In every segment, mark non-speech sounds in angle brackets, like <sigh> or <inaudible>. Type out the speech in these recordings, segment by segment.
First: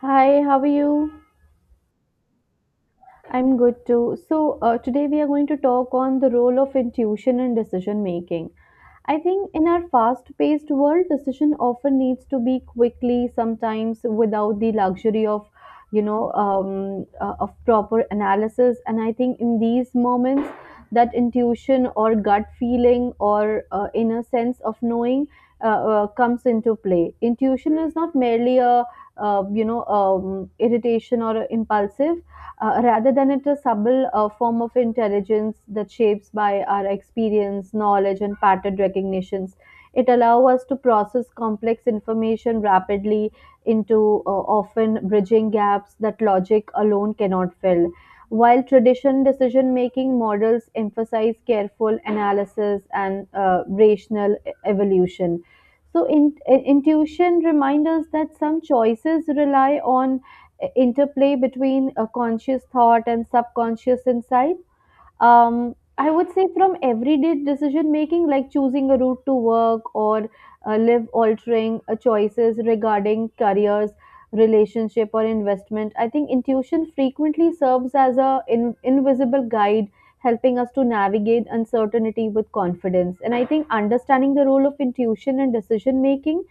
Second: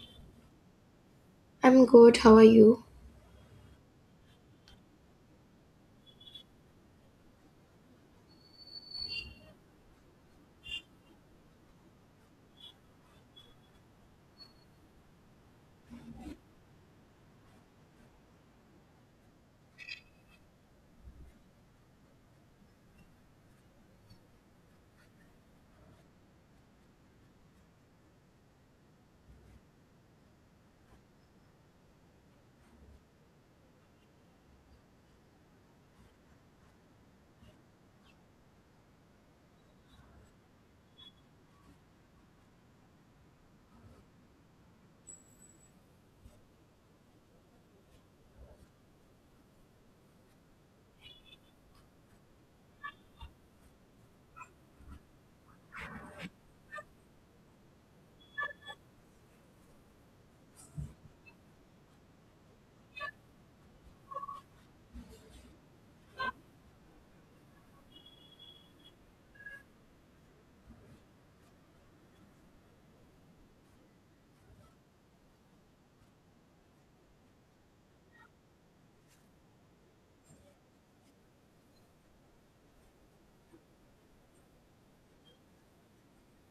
Hi, how are you? I'm good. How are you? I'm good too. So, today we are going to talk on the role of intuition in decision making. I think in our fast paced world, decision often needs to be quickly, sometimes without the luxury of, of proper analysis. And I think in these moments, that intuition or gut feeling or inner sense of knowing comes into play. Intuition is not merely a, irritation or impulsive rather than it a subtle form of intelligence that shapes by our experience, knowledge, and pattern recognitions. It allows us to process complex information rapidly into often bridging gaps that logic alone cannot fill. While tradition decision making models emphasize careful analysis and rational evolution. Intuition reminds us that some choices rely on interplay between a conscious thought and subconscious insight. I would say from everyday decision making, like choosing a route to work or live altering choices regarding careers, relationship, or investment. I think intuition frequently serves as a invisible guide, helping us to navigate uncertainty with confidence. And I think understanding the role of intuition in decision making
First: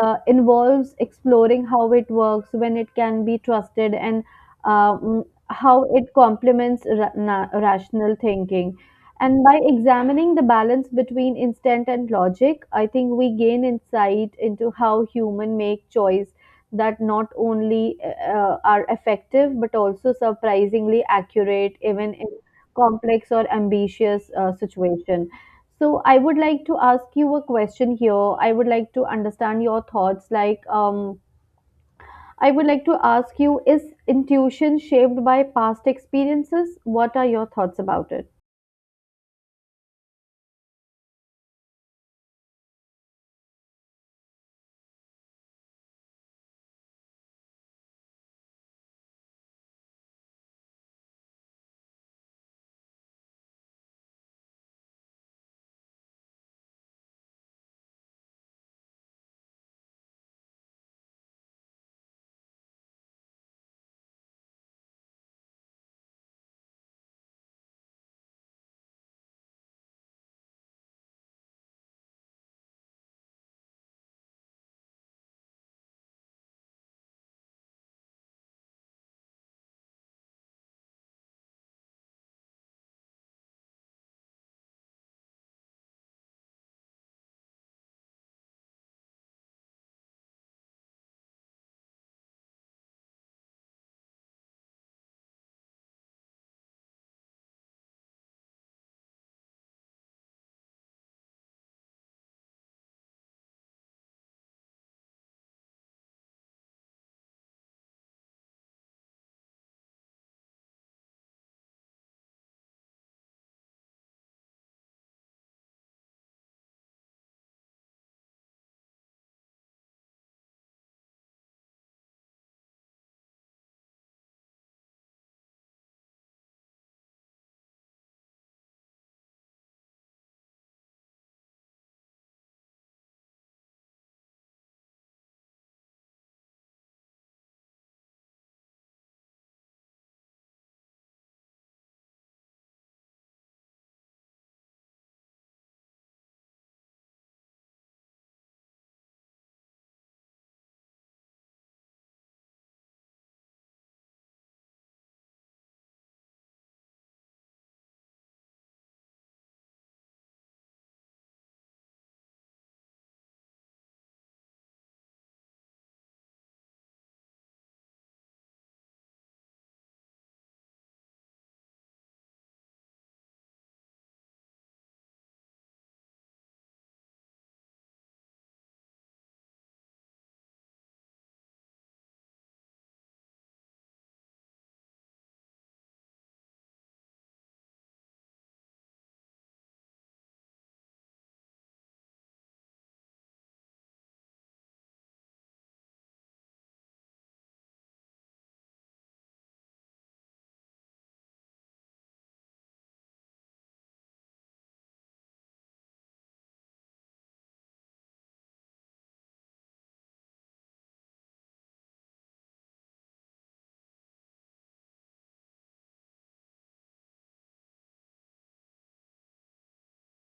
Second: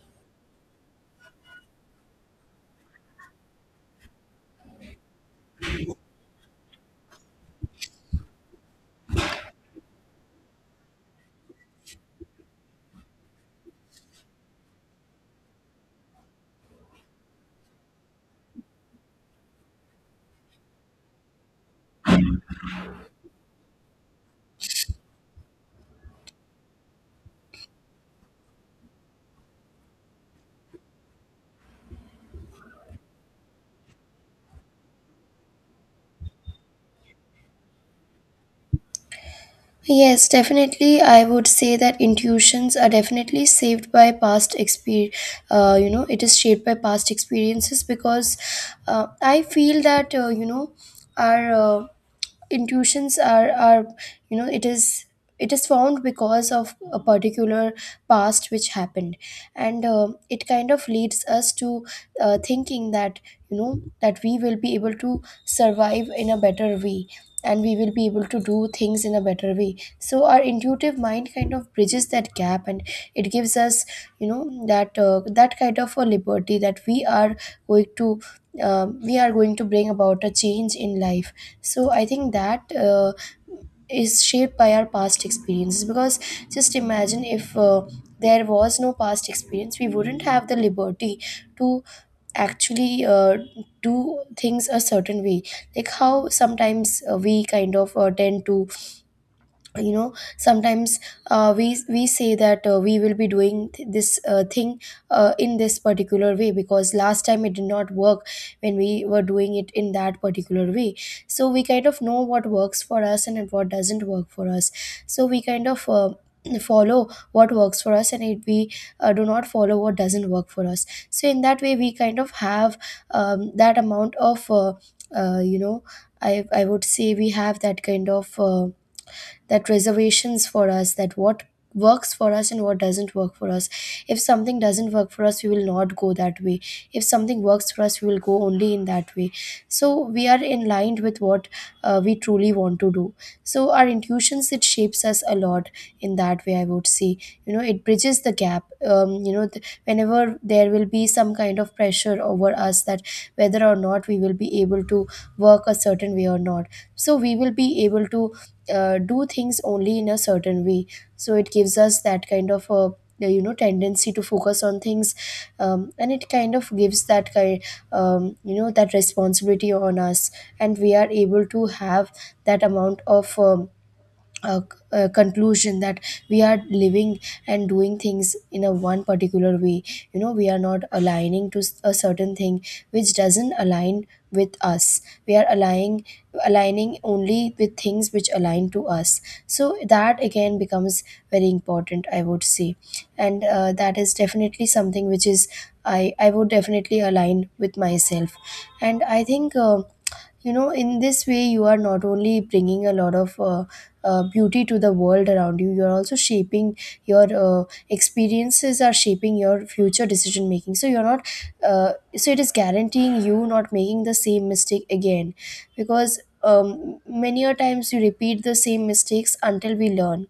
involves exploring how it works, when it can be trusted, and how it complements rational thinking. And by examining the balance between instinct and logic, I think we gain insight into how human make choice that not only are effective but also surprisingly accurate even in complex or ambitious situation. So I would like to ask you a question here. I would like to understand your thoughts, like, I would like to ask you, is intuition shaped by past experiences? What are your thoughts about it? Yes, definitely. I would say that intuitions are definitely saved by past experience. It is shaped by past experiences because I feel that, our intuitions are you know it is it is found because of a particular past which happened, and it kind of leads us to thinking that you know that we will be able to survive in a better way, and we will be able to do things in a better way. So our intuitive mind kind of bridges that gap, and it gives us you know that that kind of a liberty that we are going to we are going to bring about a change in life. So I think that is shaped by our past experiences, because just imagine if there was no past experience, we wouldn't have the liberty to actually do things a certain way. Like how sometimes we kind of tend to you know sometimes we say that we will be doing this thing in this particular way, because last time it did not work when we were doing it in that particular way. So we kind of know what works for us and what doesn't work for us, so we kind of follow what works for us, and it, we do not follow what doesn't work for us. So in that way we kind of have that amount of you know, I would say we have that kind of that reservations for us, that what works for us and what doesn't work for us. If something doesn't work for us, we will not go that way. If something works for us, we will go only in that way. So we are in line with what we truly want to do. So our intuitions, it shapes us a lot in that way, I would say. You know, it bridges the gap, you know, whenever there will be some kind of pressure over us that whether or not we will be able to work a certain way or not, so we will be able to do things only in a certain way. So it gives us that kind of a you know tendency to focus on things, and it kind of gives that kind, you know, that responsibility on us, and we are able to have that amount of uh, conclusion that we are living and doing things in a one particular way. You know, we are not aligning to a certain thing which doesn't align with us. We are aligning, aligning only with things which align to us. So that again becomes very important, I would say. And that is definitely something which is, I would definitely align with myself. And I think in this way you are not only bringing a lot of beauty to the world around you, you're also shaping your experiences are shaping your future decision making. So you're not so it is guaranteeing you not making the same mistake again, because many a times you repeat the same mistakes until we learn.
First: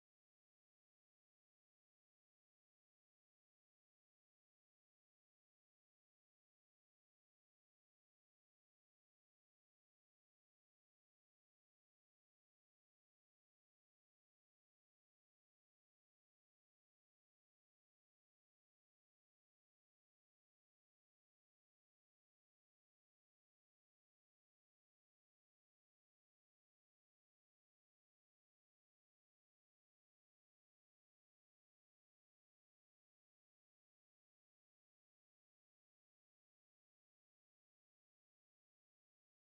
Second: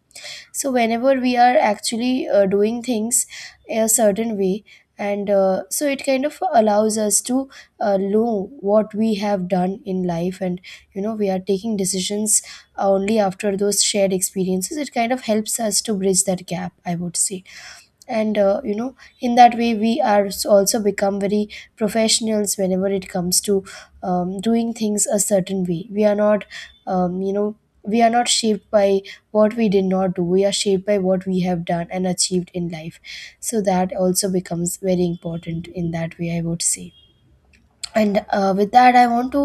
So whenever we are actually doing things a certain way, and so it kind of allows us to know what we have done in life, and you know we are taking decisions only after those shared experiences. It kind of helps us to bridge that gap, I would say. And in that way we are also become very professionals whenever it comes to doing things a certain way. We are not um, you know we are not shaped by what we did not do. We are shaped by what we have done and achieved in life. So that also becomes very important in that way, I would say. And with that I want to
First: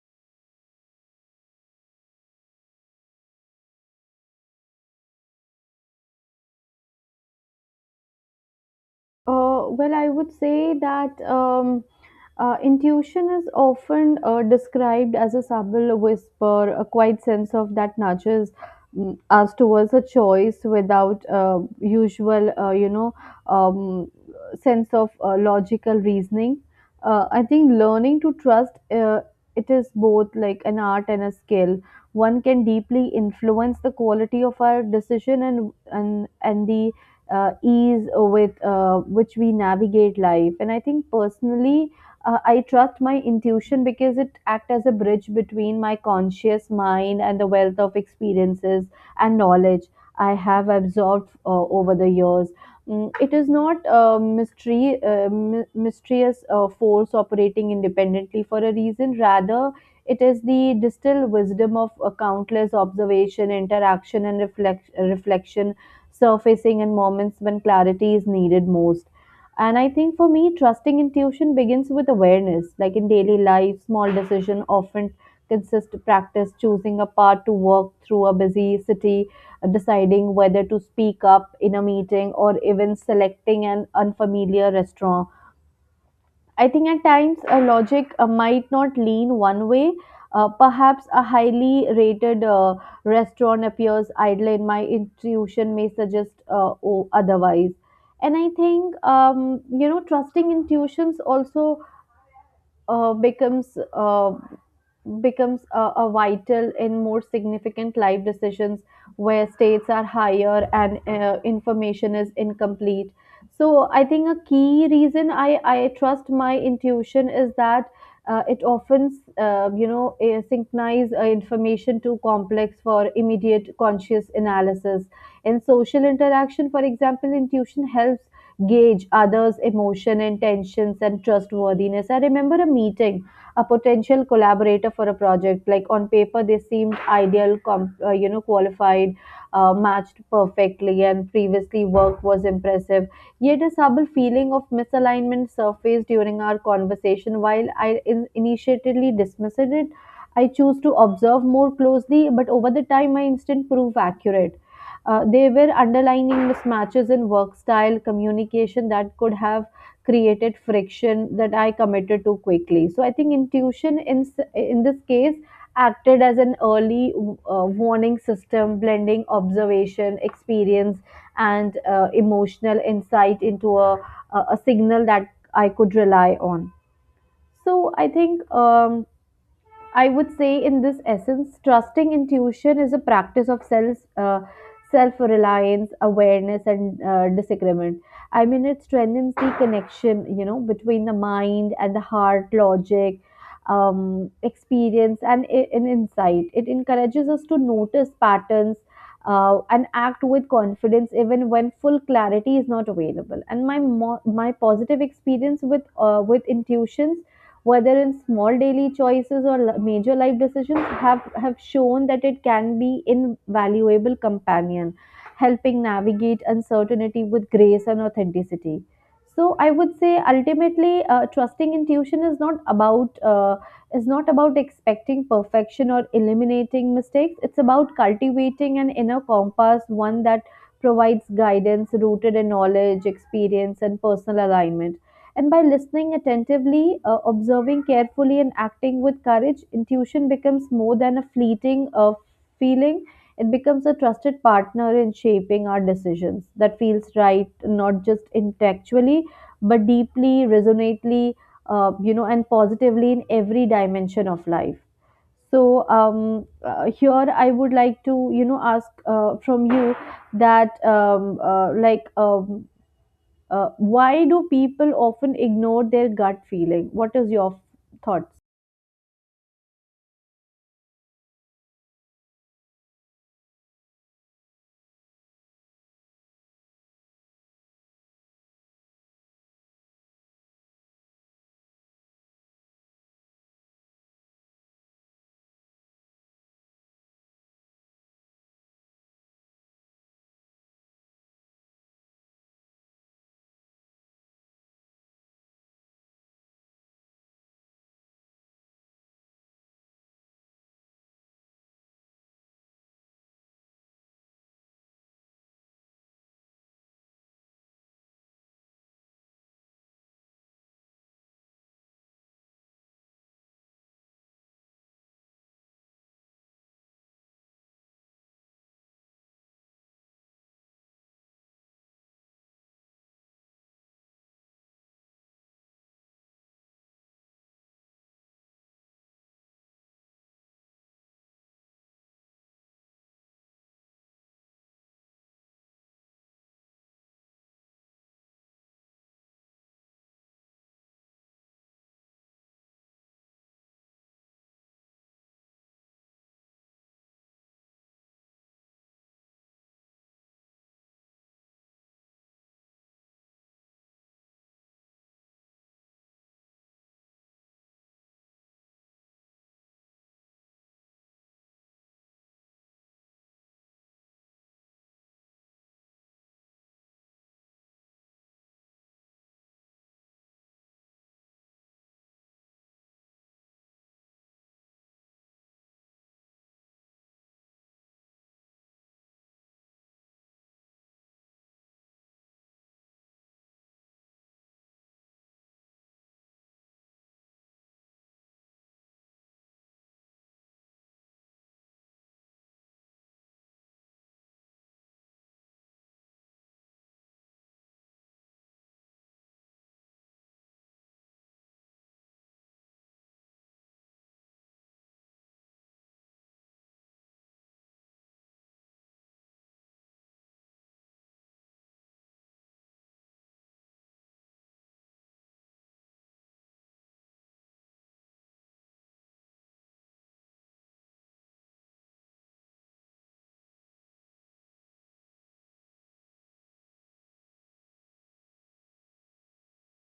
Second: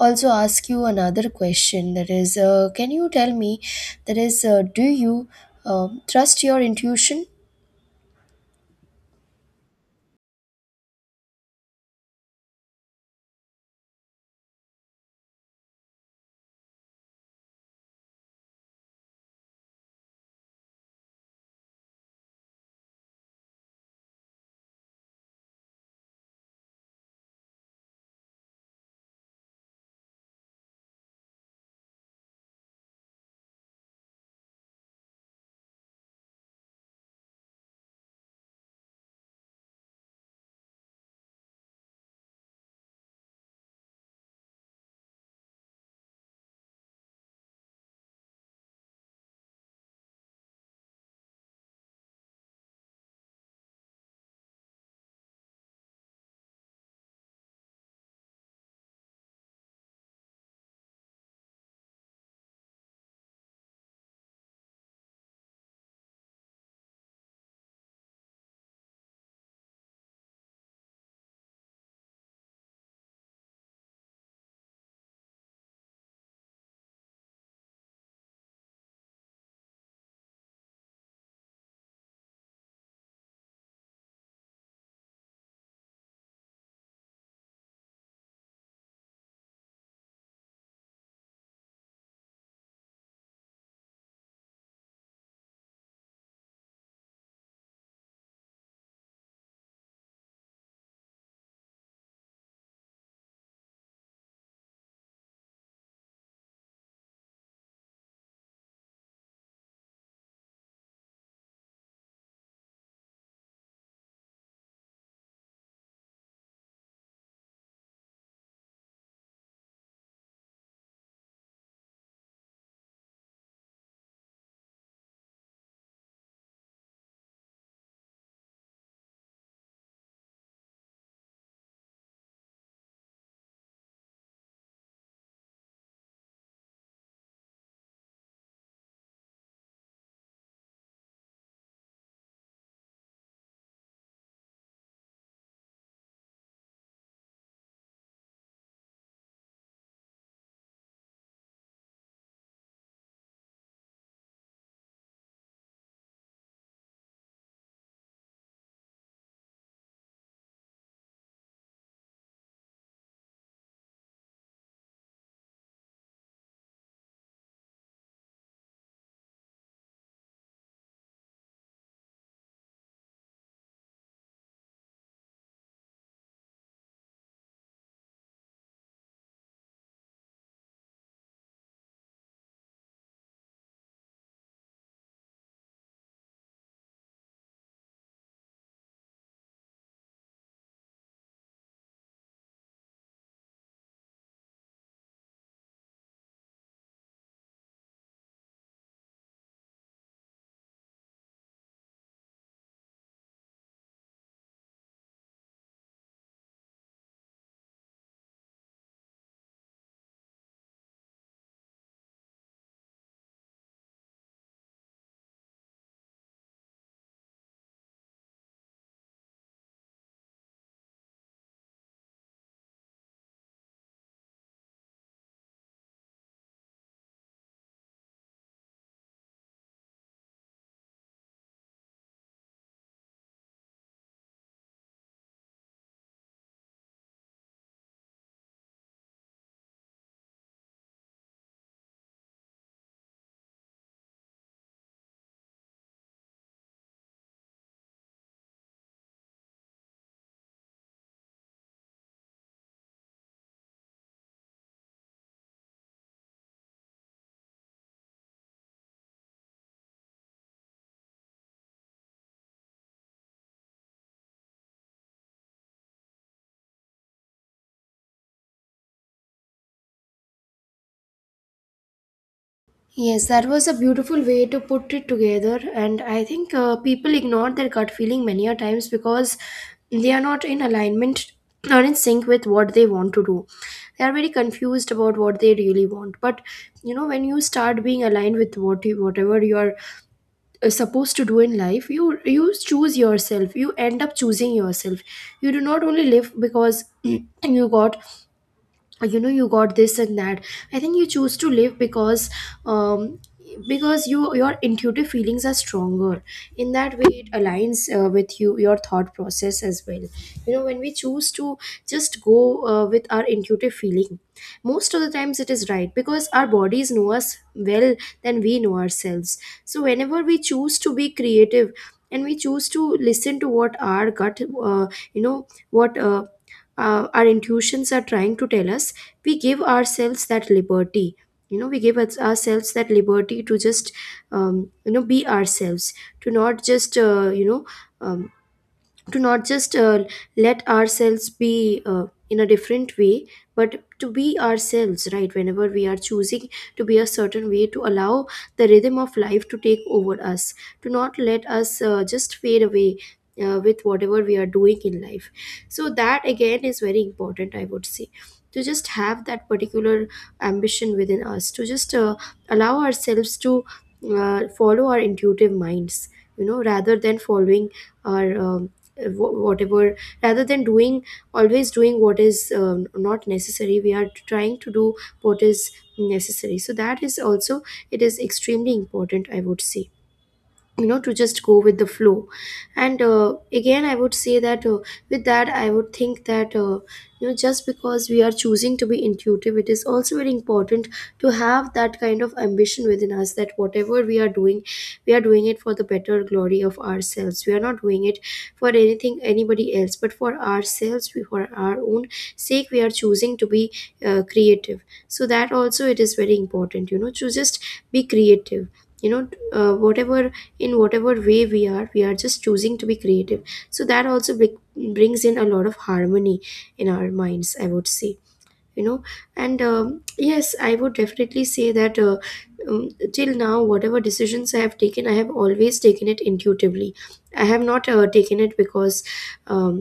also ask you another question, that is, can you tell me, that is, do you trust your intuition? Well, I would say that intuition is often described as a subtle whisper, a quiet sense of that nudges us towards a choice without usual, um, sense of logical reasoning. I think learning to trust it is both like an art and a skill. One can deeply influence the quality of our decision and the ease with which we navigate life. And I think personally, I trust my intuition because it acts as a bridge between my conscious mind and the wealth of experiences and knowledge I have absorbed over the years. Mm. It is not a mystery, mysterious force operating independently for a reason. Rather, it is the distilled wisdom of countless observation, interaction, and reflection surfacing in moments when clarity is needed most. And I think for me, trusting intuition begins with awareness. Like in daily life, small decision often consist practice choosing a path to walk through a busy city, deciding whether to speak up in a meeting, or even selecting an unfamiliar restaurant. I think at times a logic might not lean one way. Perhaps a highly rated restaurant appears idle, and my intuition may suggest otherwise. And I think trusting intuitions also uh, becomes uh, becomes a vital in more significant life decisions where states are higher and information is incomplete. So I think a key reason I trust my intuition is that it often synchronize information too complex for immediate conscious analysis. In social interaction, for example, intuition helps gauge others' emotion, intentions, and trustworthiness. I remember a meeting a potential collaborator for a project. Like on paper, they seemed ideal, qualified, matched perfectly, and previously work was impressive. Yet a subtle feeling of misalignment surfaced during our conversation. While I initially dismissed it, I chose to observe more closely, but over the time, my instinct proved accurate. They were underlining mismatches in work style, communication that could have created friction that I committed to quickly. So I think intuition in in this case acted as an early warning system, blending observation, experience, and emotional insight into a signal that I could rely on. So I think. I would say, in this essence, trusting intuition is a practice of self reliance, awareness, and disagreement. I mean, it strengthens the connection, you know, between the mind and the heart, logic, experience, and, and insight. It encourages us to notice patterns. And act with confidence even when full clarity is not available. And my positive experience with intuitions, whether in small daily choices or major life decisions, have shown that it can be invaluable companion helping navigate uncertainty with grace and authenticity. So I would say ultimately trusting intuition is not about expecting perfection or eliminating mistakes. It's about cultivating an inner compass, one that provides guidance rooted in knowledge, experience, and personal alignment. And by listening attentively, observing carefully, and acting with courage, intuition becomes more than a fleeting feeling. It becomes a trusted partner in shaping our decisions that feels right, not just intellectually, but deeply, resonately, and positively in every dimension of life. So here I would like to, you know, ask from you that why do people often ignore their gut feeling? What is your thoughts? Yes, that was a beautiful way to put it together. And I think people ignore their gut feeling many a times because they are not in alignment or in sync with what they want to do. They are very confused about what they really want. But you know, when you start being aligned with what you, whatever you are supposed to do in life, you choose yourself. You end up choosing yourself. You do not only live because <clears throat> you got this and that. I think you choose to live um because your intuitive feelings are stronger. In that way it aligns with you, your thought process as well. You know, when we choose to just go with our intuitive feeling, most of the times it is right, because our bodies know us well than we know ourselves. So whenever we choose to be creative, and we choose to listen to what our gut what our intuitions are trying to tell us, we give ourselves that liberty. You know, we give us, ourselves that liberty to just you know be ourselves, to not just um, to not just let ourselves be in a different way, but to be ourselves, right? Whenever we are choosing to be a certain way, to allow the rhythm of life to take over us, to not let us just fade away with whatever we are doing in life. So that again is very important, I would say, to just have that particular ambition within us to just allow ourselves to follow our intuitive minds, you know, rather than following our whatever, rather than doing, always doing what is not necessary. We are trying to do what is necessary. So that is also, it is extremely important, I would say, you know, to just go with the flow. And again I would say that with that I would think that you know, just because we are choosing to be intuitive, it is also very important to have that kind of ambition within us, that whatever we are doing, we are doing it for the better glory of ourselves. We are not doing it for anything anybody else but for ourselves. We, for our own sake, we are choosing to be creative. So that also, it is very important, you know, to just be creative, you know, whatever, in whatever way we are just choosing to be creative. So that also brings in a lot of harmony in our minds, I would say. You know, and yes, I would definitely say that um, till now whatever decisions I have taken, I have always taken it intuitively. I have not taken it um,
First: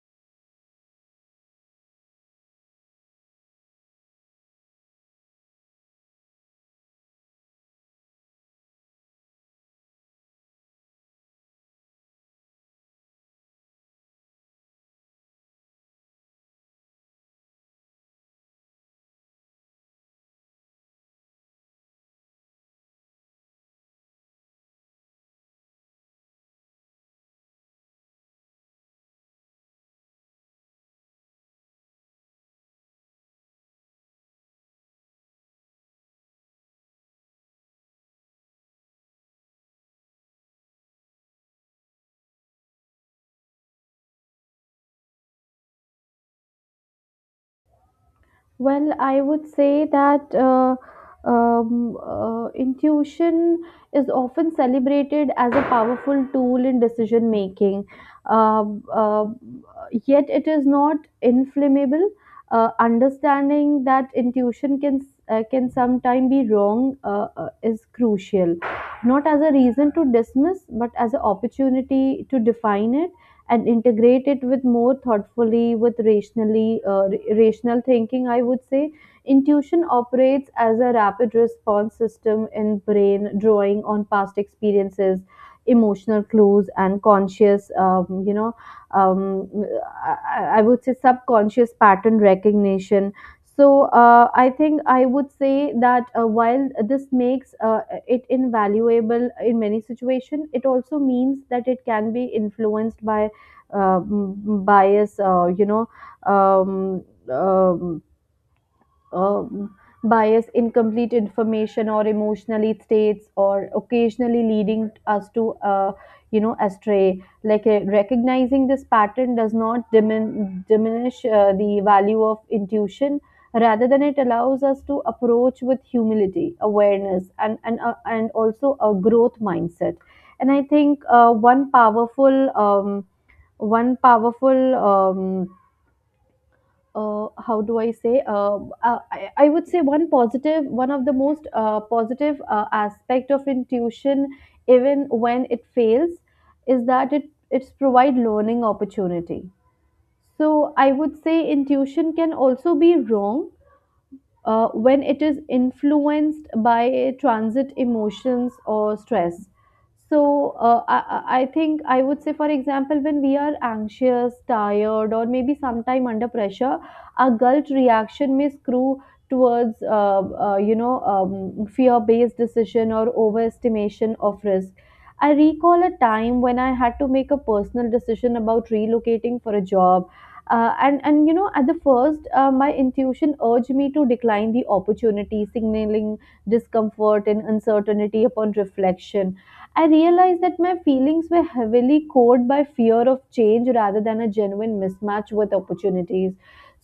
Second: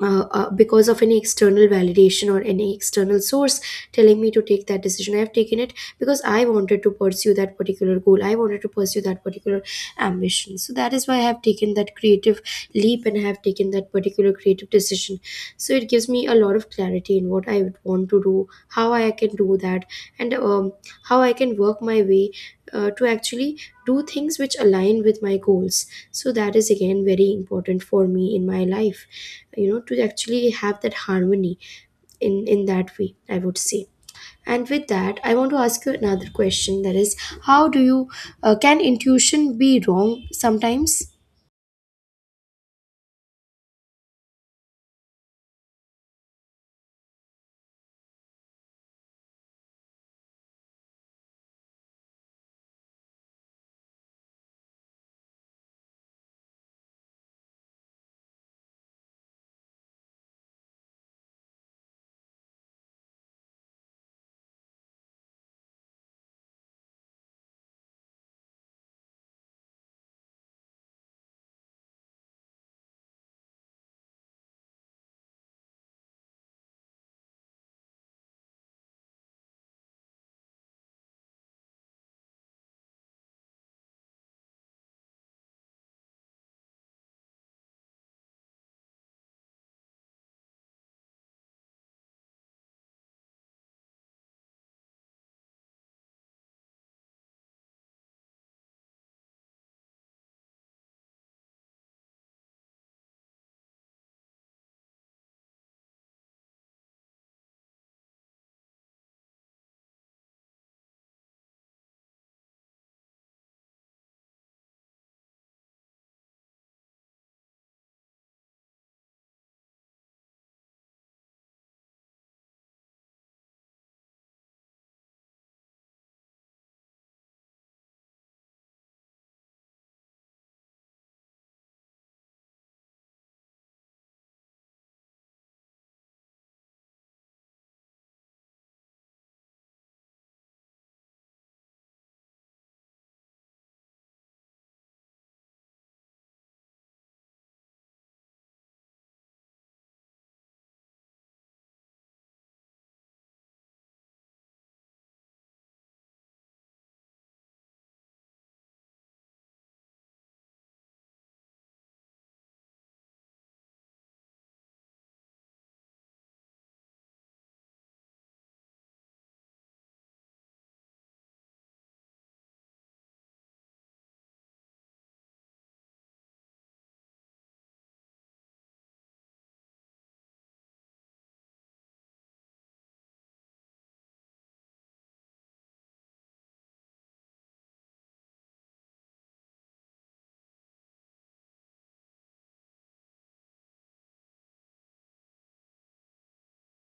because of any external validation or any external source telling me to take that decision. I have taken it because I wanted to pursue that particular goal. I wanted to pursue that particular ambition. So that is why I have taken that creative leap, and I have taken that particular creative decision. So it gives me a lot of clarity in what I would want to do, how I can do that, and how I can work my way to actually do things which align with my goals. So that is again very important for me in my life, you know, to actually have that harmony in that way, I would say. And with that I want to ask you another question, that is, how do you can intuition be wrong sometimes? Well, I would say that intuition is often celebrated as a powerful tool in decision making. Um uh, Yet, it is not inflammable. Understanding that intuition can sometimes be wrong is crucial, not as a reason to dismiss, but as an opportunity to define it and integrate it with more thoughtfully with rationally rational thinking. I would say intuition operates as a rapid response system in brain, drawing on past experiences, emotional clues, and conscious you know um, I would say subconscious pattern recognition. So I think I would say that while this makes it invaluable in many situations, it also means that it can be influenced by mm, bias, you know, um, um, um, bias, incomplete information, or emotionally states, or occasionally leading us to, astray. Like recognizing this pattern does not diminish the value of intuition. Rather than it allows us to approach with humility, awareness, and and also a growth mindset. And I think one powerful, how do I say? I would say one of the most positive aspect of intuition, even when it fails, is that it it's provide learning opportunity. So I would say intuition can also be wrong when it is influenced by transit emotions or stress. So I think I would say, for example, when we are anxious, tired, or maybe sometime under pressure, our gut reaction may screw towards, fear-based decision or overestimation of risk. I recall a time when I had to make a personal decision about relocating for a job. And you know, at the first, my intuition urged me to decline the opportunity, signaling discomfort and uncertainty. Upon reflection, I realized that my feelings were heavily cored by fear of change rather than a genuine mismatch with opportunities.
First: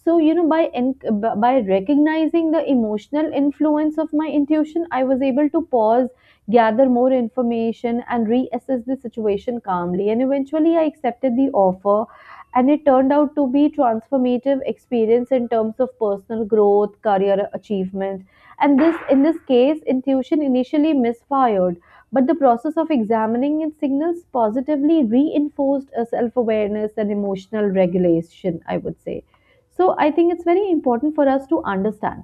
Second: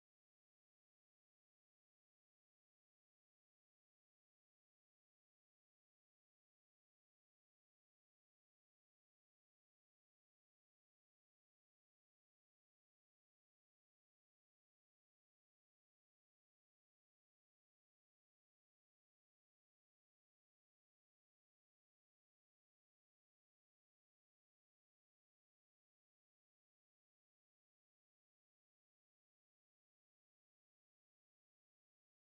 So you know, by recognizing the emotional influence of my intuition, I was able to pause, gather more information, and reassess the situation calmly, and eventually I accepted the offer, and it turned out to be transformative experience in terms of personal growth, career achievement. And this in this case, intuition initially misfired, but the process of examining its signals positively reinforced a self-awareness and emotional regulation, I would say. So I think it's very important for us to understand.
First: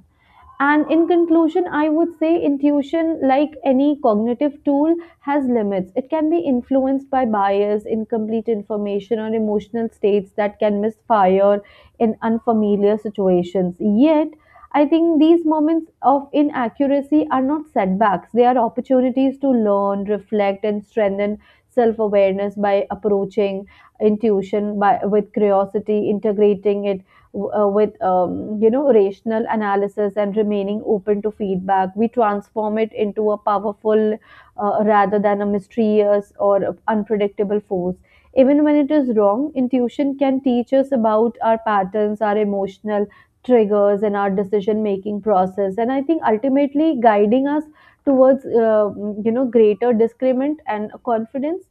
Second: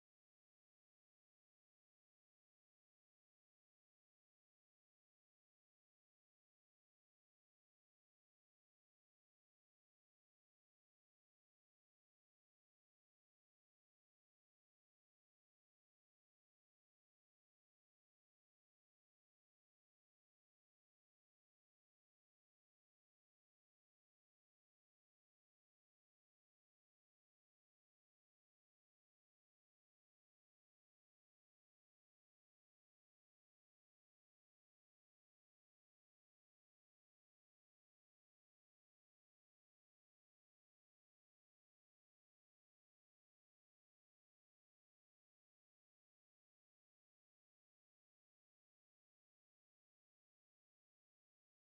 And in conclusion, I would say intuition, like any cognitive tool, has limits. It can be influenced by bias, incomplete information, or emotional states that can misfire in unfamiliar situations. Yet, I think these moments of inaccuracy are not setbacks, they are opportunities to learn, reflect, and strengthen self awareness by approaching intuition with curiosity, integrating it with rational analysis, and remaining open to feedback. We transform it into a powerful rather than a mysterious or unpredictable force. Even when it is wrong, intuition can teach us about our patterns, our emotional triggers, and our decision making process, and I think ultimately guiding us towards greater discernment and confidence.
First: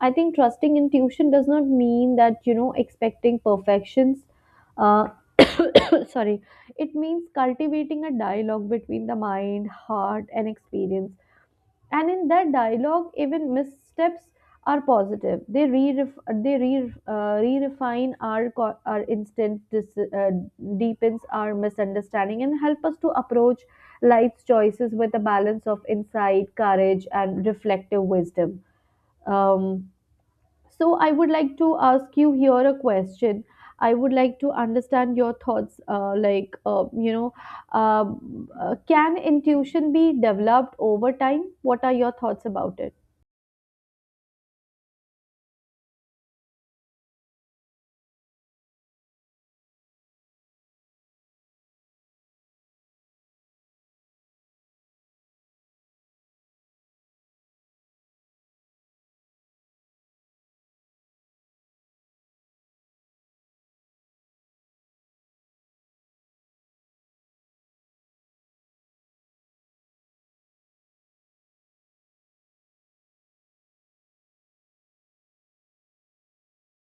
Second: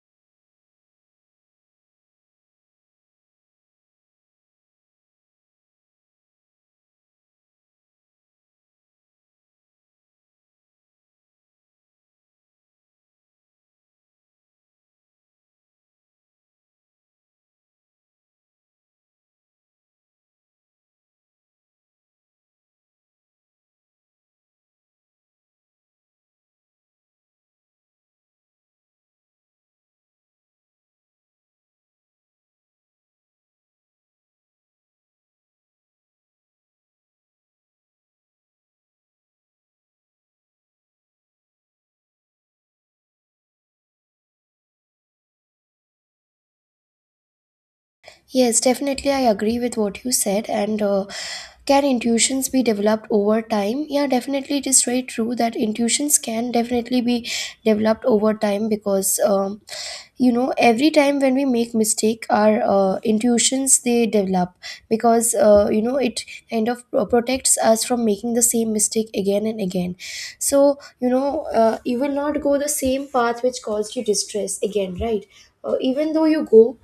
I think trusting intuition does not mean that you know expecting perfections. uh, <coughs> Sorry. It means cultivating a dialogue between the mind, heart, and experience, and in that dialogue even missteps are positive. They re they re uh, refine our instant, deepens our misunderstanding and help us to approach life's choices with a balance of insight, courage, and reflective wisdom. um, so, I would like to ask you here a question. I would like to understand your thoughts. Can intuition be developed over time? What are your thoughts about it? Yes, definitely. I agree with what you said. And can intuitions be developed over time? Yeah, definitely. It is very true that intuitions can definitely be developed over time because, you know, every time when we make mistake, our intuitions they develop, because you know it kind of protects us from making the same mistake again and again. So you know, you will not go the same path which caused you distress again, right? Even though you go,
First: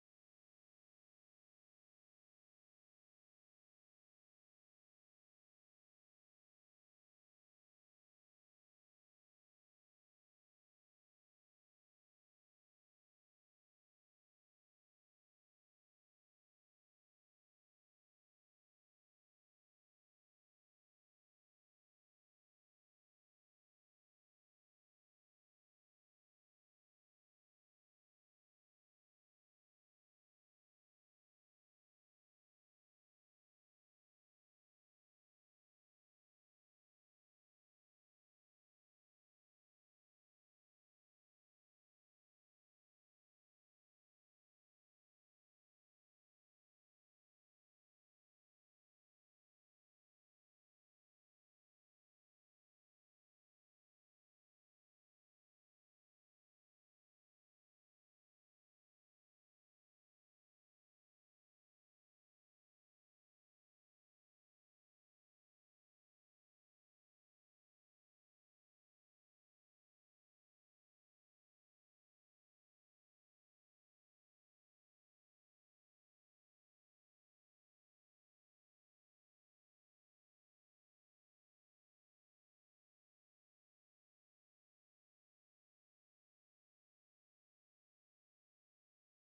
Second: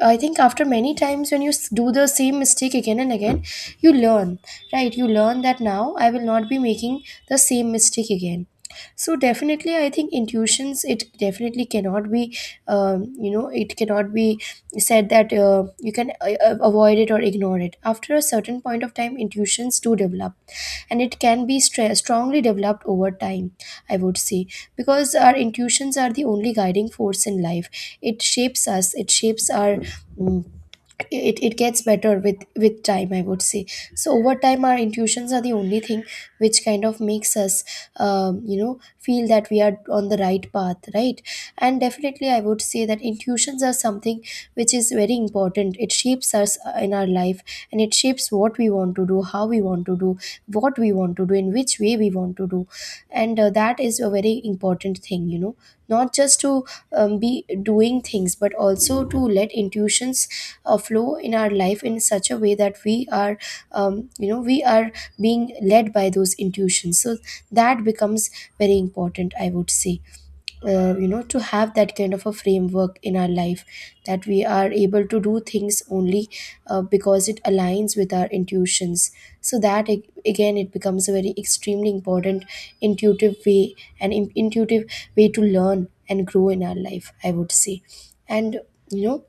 I think after many times when you do the same mistake again and again, you learn, right? You learn that now I will not be making the same mistake again. So definitely, I think intuitions. It definitely cannot be, it cannot be said that you can avoid it or ignore it. After a certain point of time, intuitions do develop, and it can be strongly developed over time. I would say because our intuitions are the only guiding force in life. It shapes us. It shapes our Mm. It gets better with time, I would say. So over time, our intuitions are the only thing which kind of makes us you know feel that we are on the right path, right? And definitely, I would say that intuitions are something which is very important. It shapes us in our life, and it shapes what we want to do, how we want to do, what we want to do, in which way we want to do. And that is a very important thing, you know, not just to be doing things, but also to let intuitions flow in our life in such a way that we are, you know, we are being led by those intuitions. So that becomes very important, I would say, you know, to have that kind of a framework in our life, that we are able to do things only because it aligns with our intuitions. So that again it becomes a very extremely important intuitive way, an intuitive way to learn and grow in our life, I would say. And you know,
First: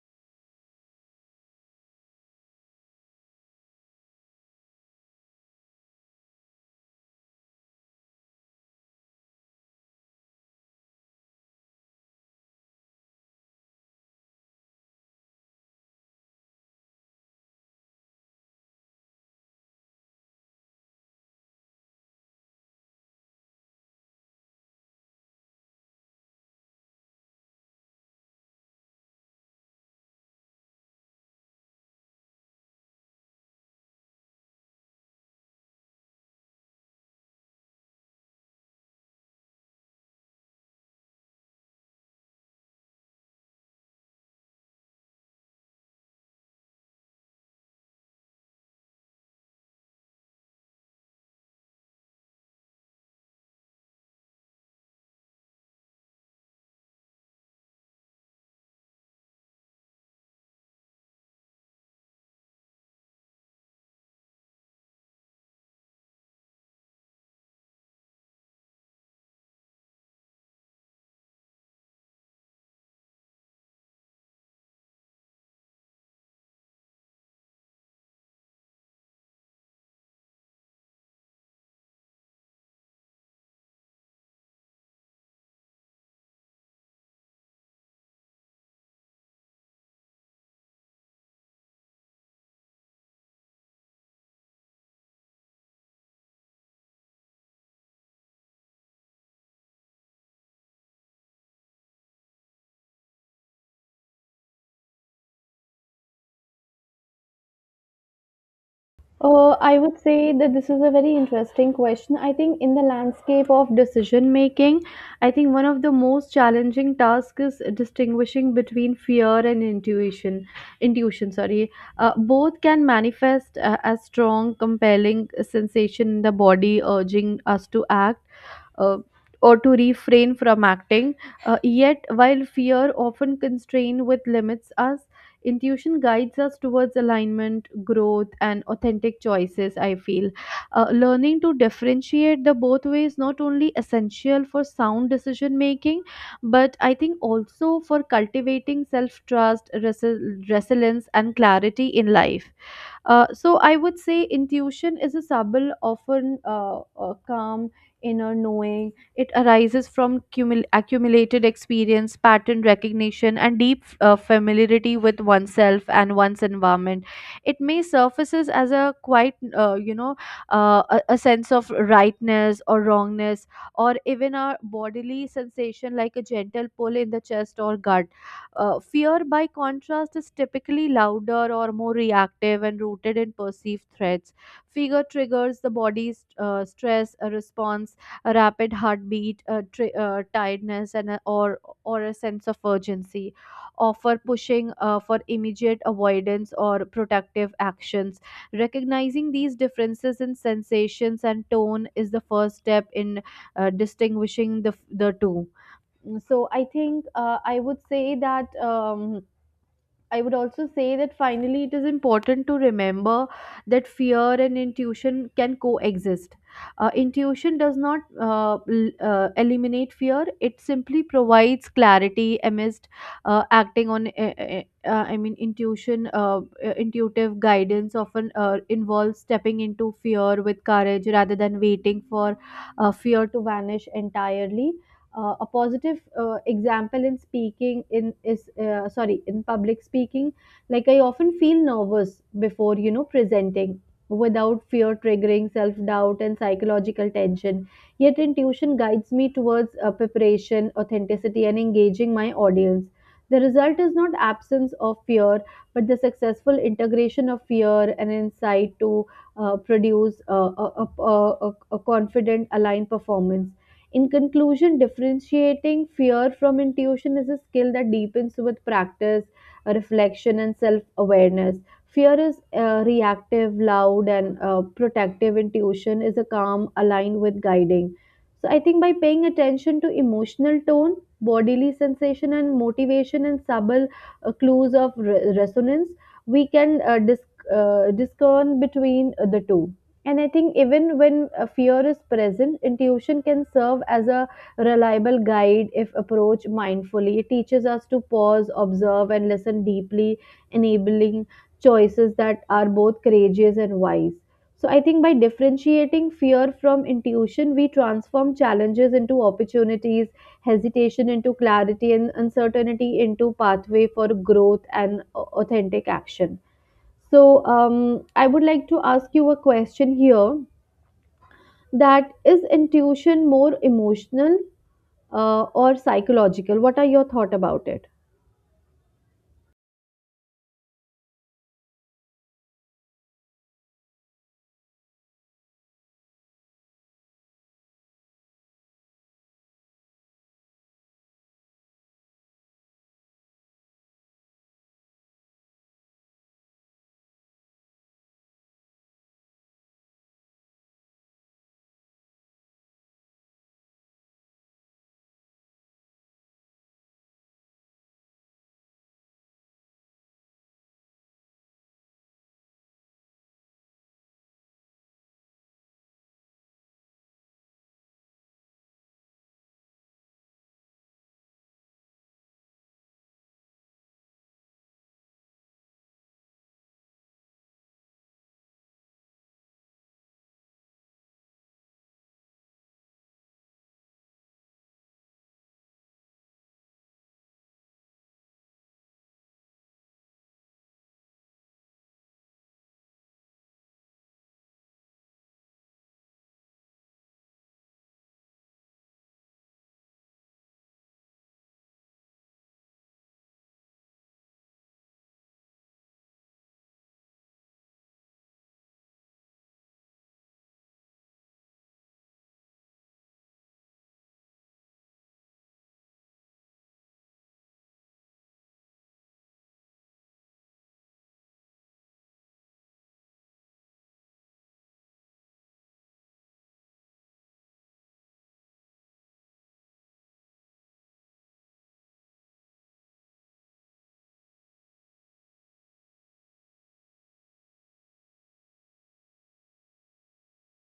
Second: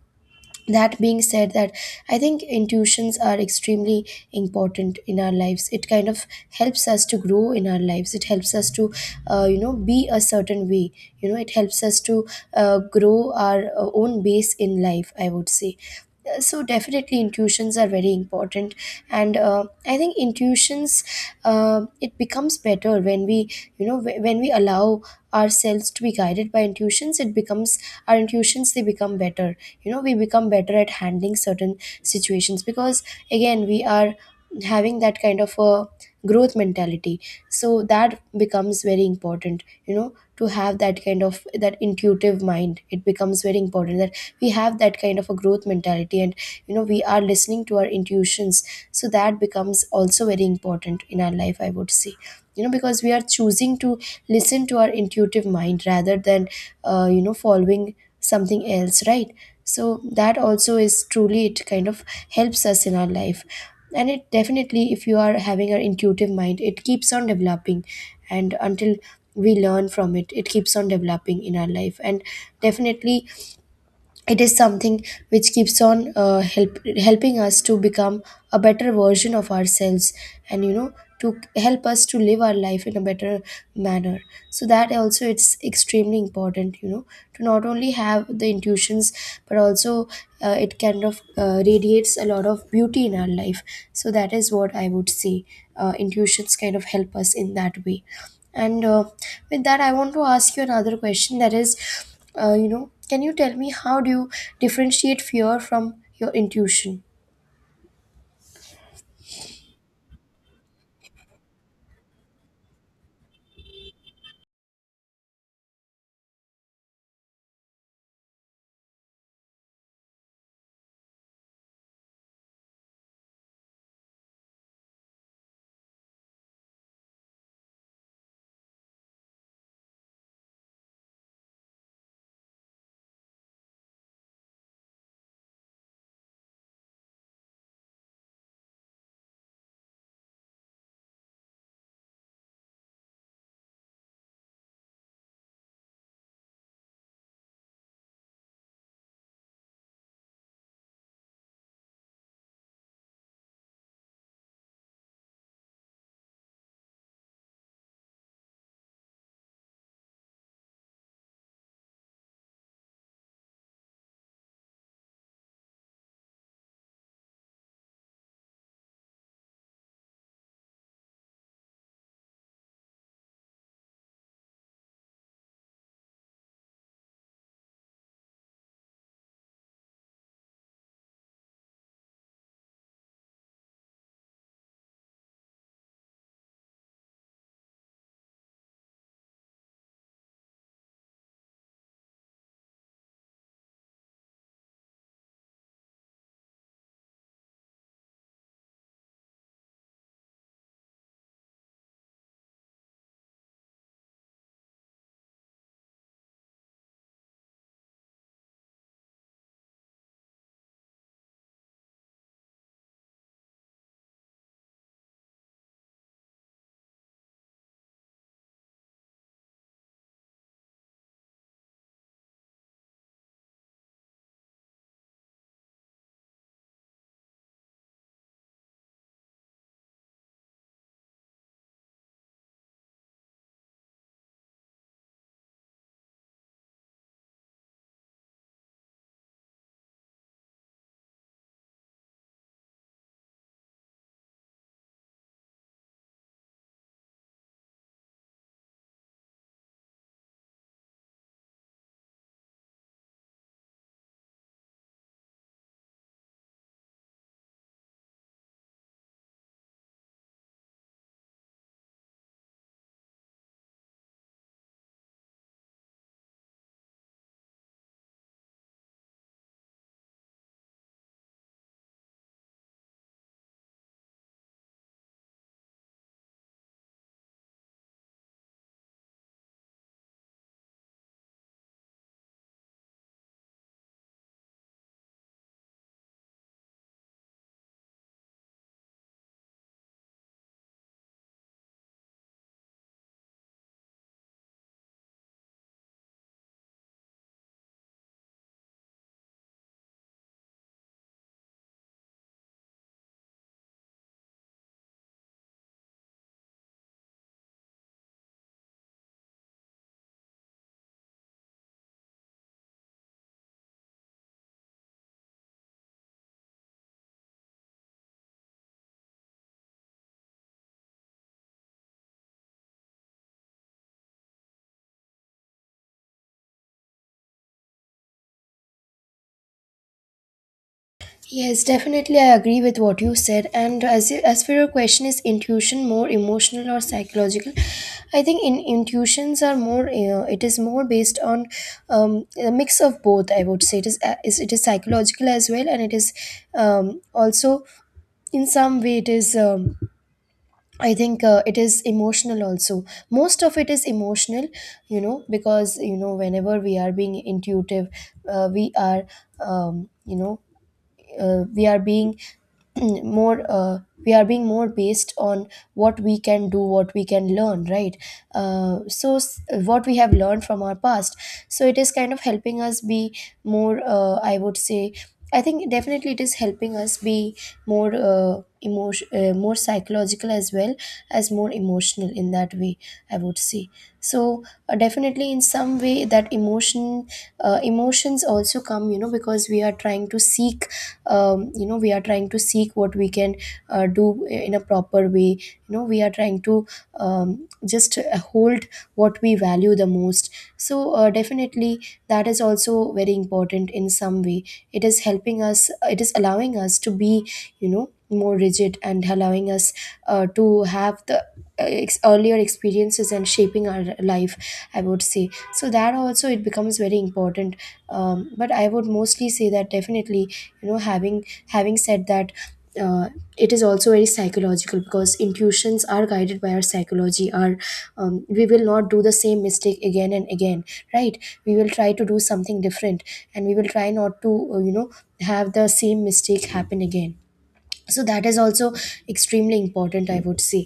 that being said, that I think intuitions are extremely important in our lives. It kind of helps us to grow in our lives. It helps us to you know, be a certain way. You know, it helps us to grow our own base in life, I would say. So definitely, intuitions are very important. And I think intuitions, it becomes better when we, you know, when we allow ourselves to be guided by intuitions. It becomes, our intuitions, they become better. You know, we become better at handling certain situations, because again, we are having that kind of a growth mentality. So that becomes very important, you know, to have that kind of that intuitive mind. It becomes very important that we have that kind of a growth mentality, and you know, we are listening to our intuitions. So that becomes also very important in our life, I would say, you know, because we are choosing to listen to our intuitive mind rather than you know, following something else, right? So that also is truly, it kind of helps us in our life. And it definitely, if you are having an intuitive mind, it keeps on developing. And until we learn from it, it keeps on developing in our life. And definitely, it is something which keeps on helping us to become a better version of ourselves, and you know, to help us to live our life in a better manner. So that also, it's extremely important, you know, to not only have the intuitions but also it kind of radiates a lot of beauty in our life. So that is what I would say. Intuitions kind of help us in that way. And with that, I want to ask you another question, that is, you know, can you tell me how do you differentiate fear from your intuition? I would say that this is a very interesting question. I think in the landscape of decision making, I think one of the most challenging tasks is distinguishing between fear and intuition. Intuition, sorry. Both can manifest as strong, compelling sensation in the body, urging us to act. Uh, or to refrain from acting, yet while fear often constrain with limits us. Intuition guides us towards alignment, growth, and authentic choices, I feel. Learning to differentiate the both ways not only essential for sound decision making, but I think also for cultivating self trust, resilience, and clarity in life. So I would say intuition is a subtle, often calm inner knowing. It arises from accumulated experience, pattern recognition, and deep familiarity with oneself and one's environment. It may surfaces as a quite, a sense of rightness or wrongness, or even a bodily sensation like a gentle pull in the chest or gut. Fear, by contrast, is typically louder or more reactive and rooted in perceived threats. Fear triggers the body's stress a response, a rapid heartbeat, a tiredness, and a, or a sense of urgency, or for pushing for immediate avoidance or protective actions. Recognizing these differences in sensations and tone is the first step in distinguishing the two. So I think I would say that. I would also say that finally it is important to remember that fear and intuition can coexist. Intuition does not eliminate fear, it simply provides clarity amidst acting on, I mean, intuition, intuitive guidance often involves stepping into fear with courage rather than waiting for fear to vanish entirely. A positive example in speaking in is sorry, in public speaking, like I often feel nervous before presenting without fear triggering self doubt and psychological tension. Yet intuition guides me towards preparation, authenticity, and engaging my audience. The result is not absence of fear, but the successful integration of fear and insight to produce a confident, aligned performance. In conclusion, differentiating fear from intuition is a skill that deepens with practice, reflection, and self awareness. Fear is reactive, loud, and protective. Intuition is a calm, aligned with guiding. So, I think by paying attention to emotional tone, bodily sensation, and motivation, and subtle clues of resonance, we can discern between the two. And I think even when a fear is present, intuition can serve as a reliable guide if approached mindfully. It teaches us to pause, observe, and listen deeply, enabling choices that are both courageous and wise. So I think by differentiating fear from intuition, we transform challenges into opportunities, hesitation into clarity, and uncertainty into pathway for growth and authentic action. So, um, I would like to ask you a question here, that is intuition more emotional or psychological? What are your thoughts about it? Yes, definitely. I agree with what you said. And as for your question, is intuition more emotional or psychological? I think in intuitions are more, it is more based on a mix of both. I would say it is, it is psychological as well, and it is also, in some way it is. I think it is emotional also. Most of it is emotional, you know, because, you know, whenever we are being intuitive, we are, you know, we are being <clears throat> more we are being more based on what we can do, what we can learn, right? So s- what we have learned from our past. So it is kind of helping us be more, I would say, I think definitely it is helping us be more emotion more psychological as well as more emotional in that way, I would say. So definitely, in some way, that emotions also come, you know, because we are trying to seek, you know, we are trying to seek what we can do in a proper way. You know, we are trying to just hold what we value the most. So definitely, that is also very important. In some way, it is helping us, it is allowing us to be, you know, more rigid, and allowing us to have the earlier experiences and shaping our life, I would say. So that also it becomes very important. But I would mostly say that definitely, you know, having, having said that, uh, it is also very psychological because intuitions are guided by our psychology, our, we will not do the same mistake again and again, right? We will try to do something different, and we will try not to you know, have the same mistake happen again. So that is also extremely important, I would say.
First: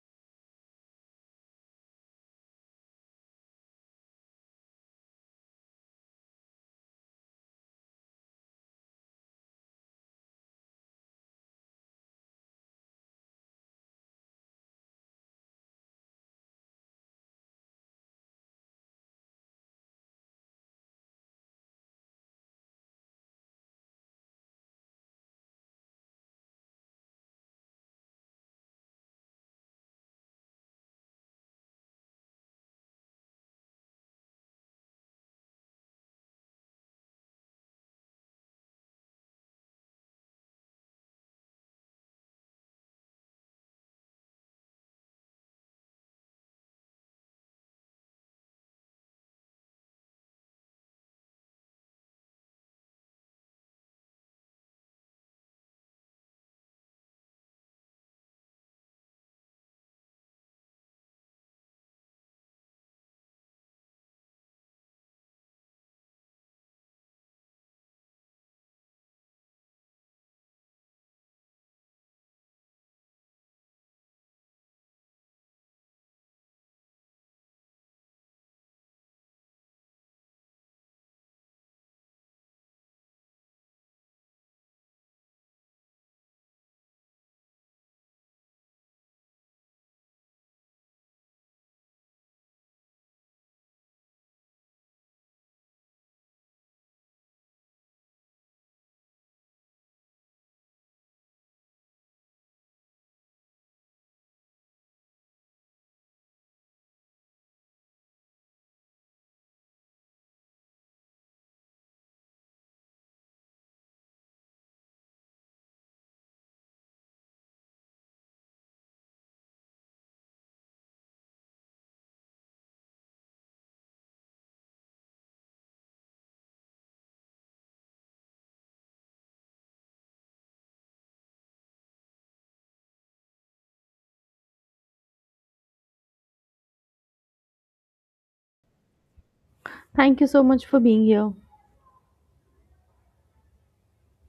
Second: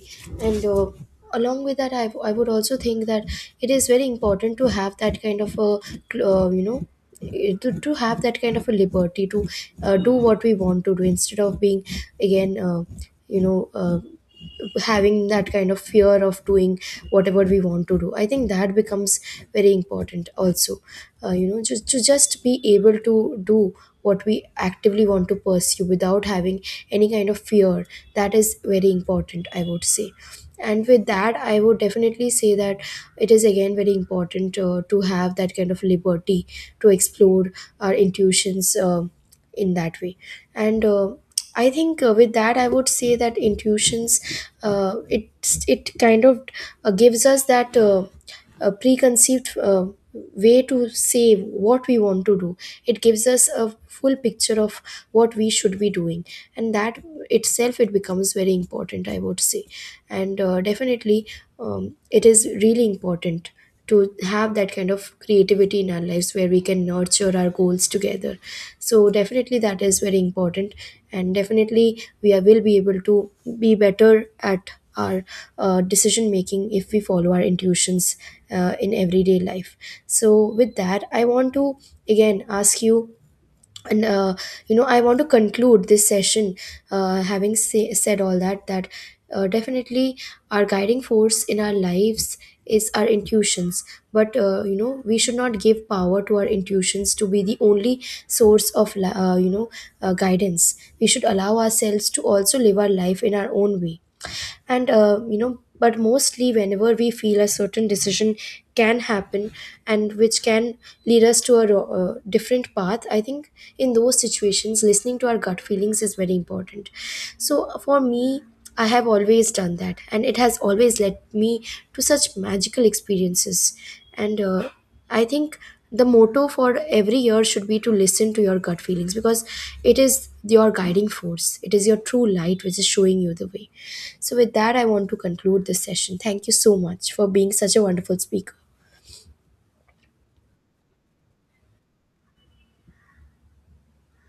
And along with that, I would also think that it is very important to have that kind of a you know, to have that kind of a liberty to do what we want to do, instead of being again, you know, having that kind of fear of doing whatever we want to do. I think that becomes very important also, you know, just to just be able to do what we actively want to pursue without having any kind of fear. That is very important, I would say. And with that, I would definitely say that it is again very important to have that kind of liberty to explore our intuitions in that way. And I think with that, I would say that intuitions, it, it kind of gives us that preconceived way to say what we want to do. It gives us a full picture of what we should be doing, and that itself, it becomes very important, I would say. And definitely, it is really important to have that kind of creativity in our lives, where we can nurture our goals together. So definitely, that is very important. And definitely, will be able to be better at our decision making if we follow our intuitions in everyday life. So with that, I want to again ask you, and you know, I want to conclude this session. Having said all that, that definitely our guiding force in our lives is our intuitions. But you know, we should not give power to our intuitions to be the only source you know, guidance. We should allow ourselves to also live our life in our own way. And you know, but mostly whenever we feel a certain decision can happen, and which can lead us to a different path, I think in those situations, listening to our gut feelings is very important. So for me, I have always done that, and it has always led me to such magical experiences. And I think the motto for every year should be to listen to your gut feelings, because it is your guiding force. It is your true light which is showing you the way. So, with that, I want to conclude this session. Thank you so much for being such a wonderful speaker. Thank you so much for being here.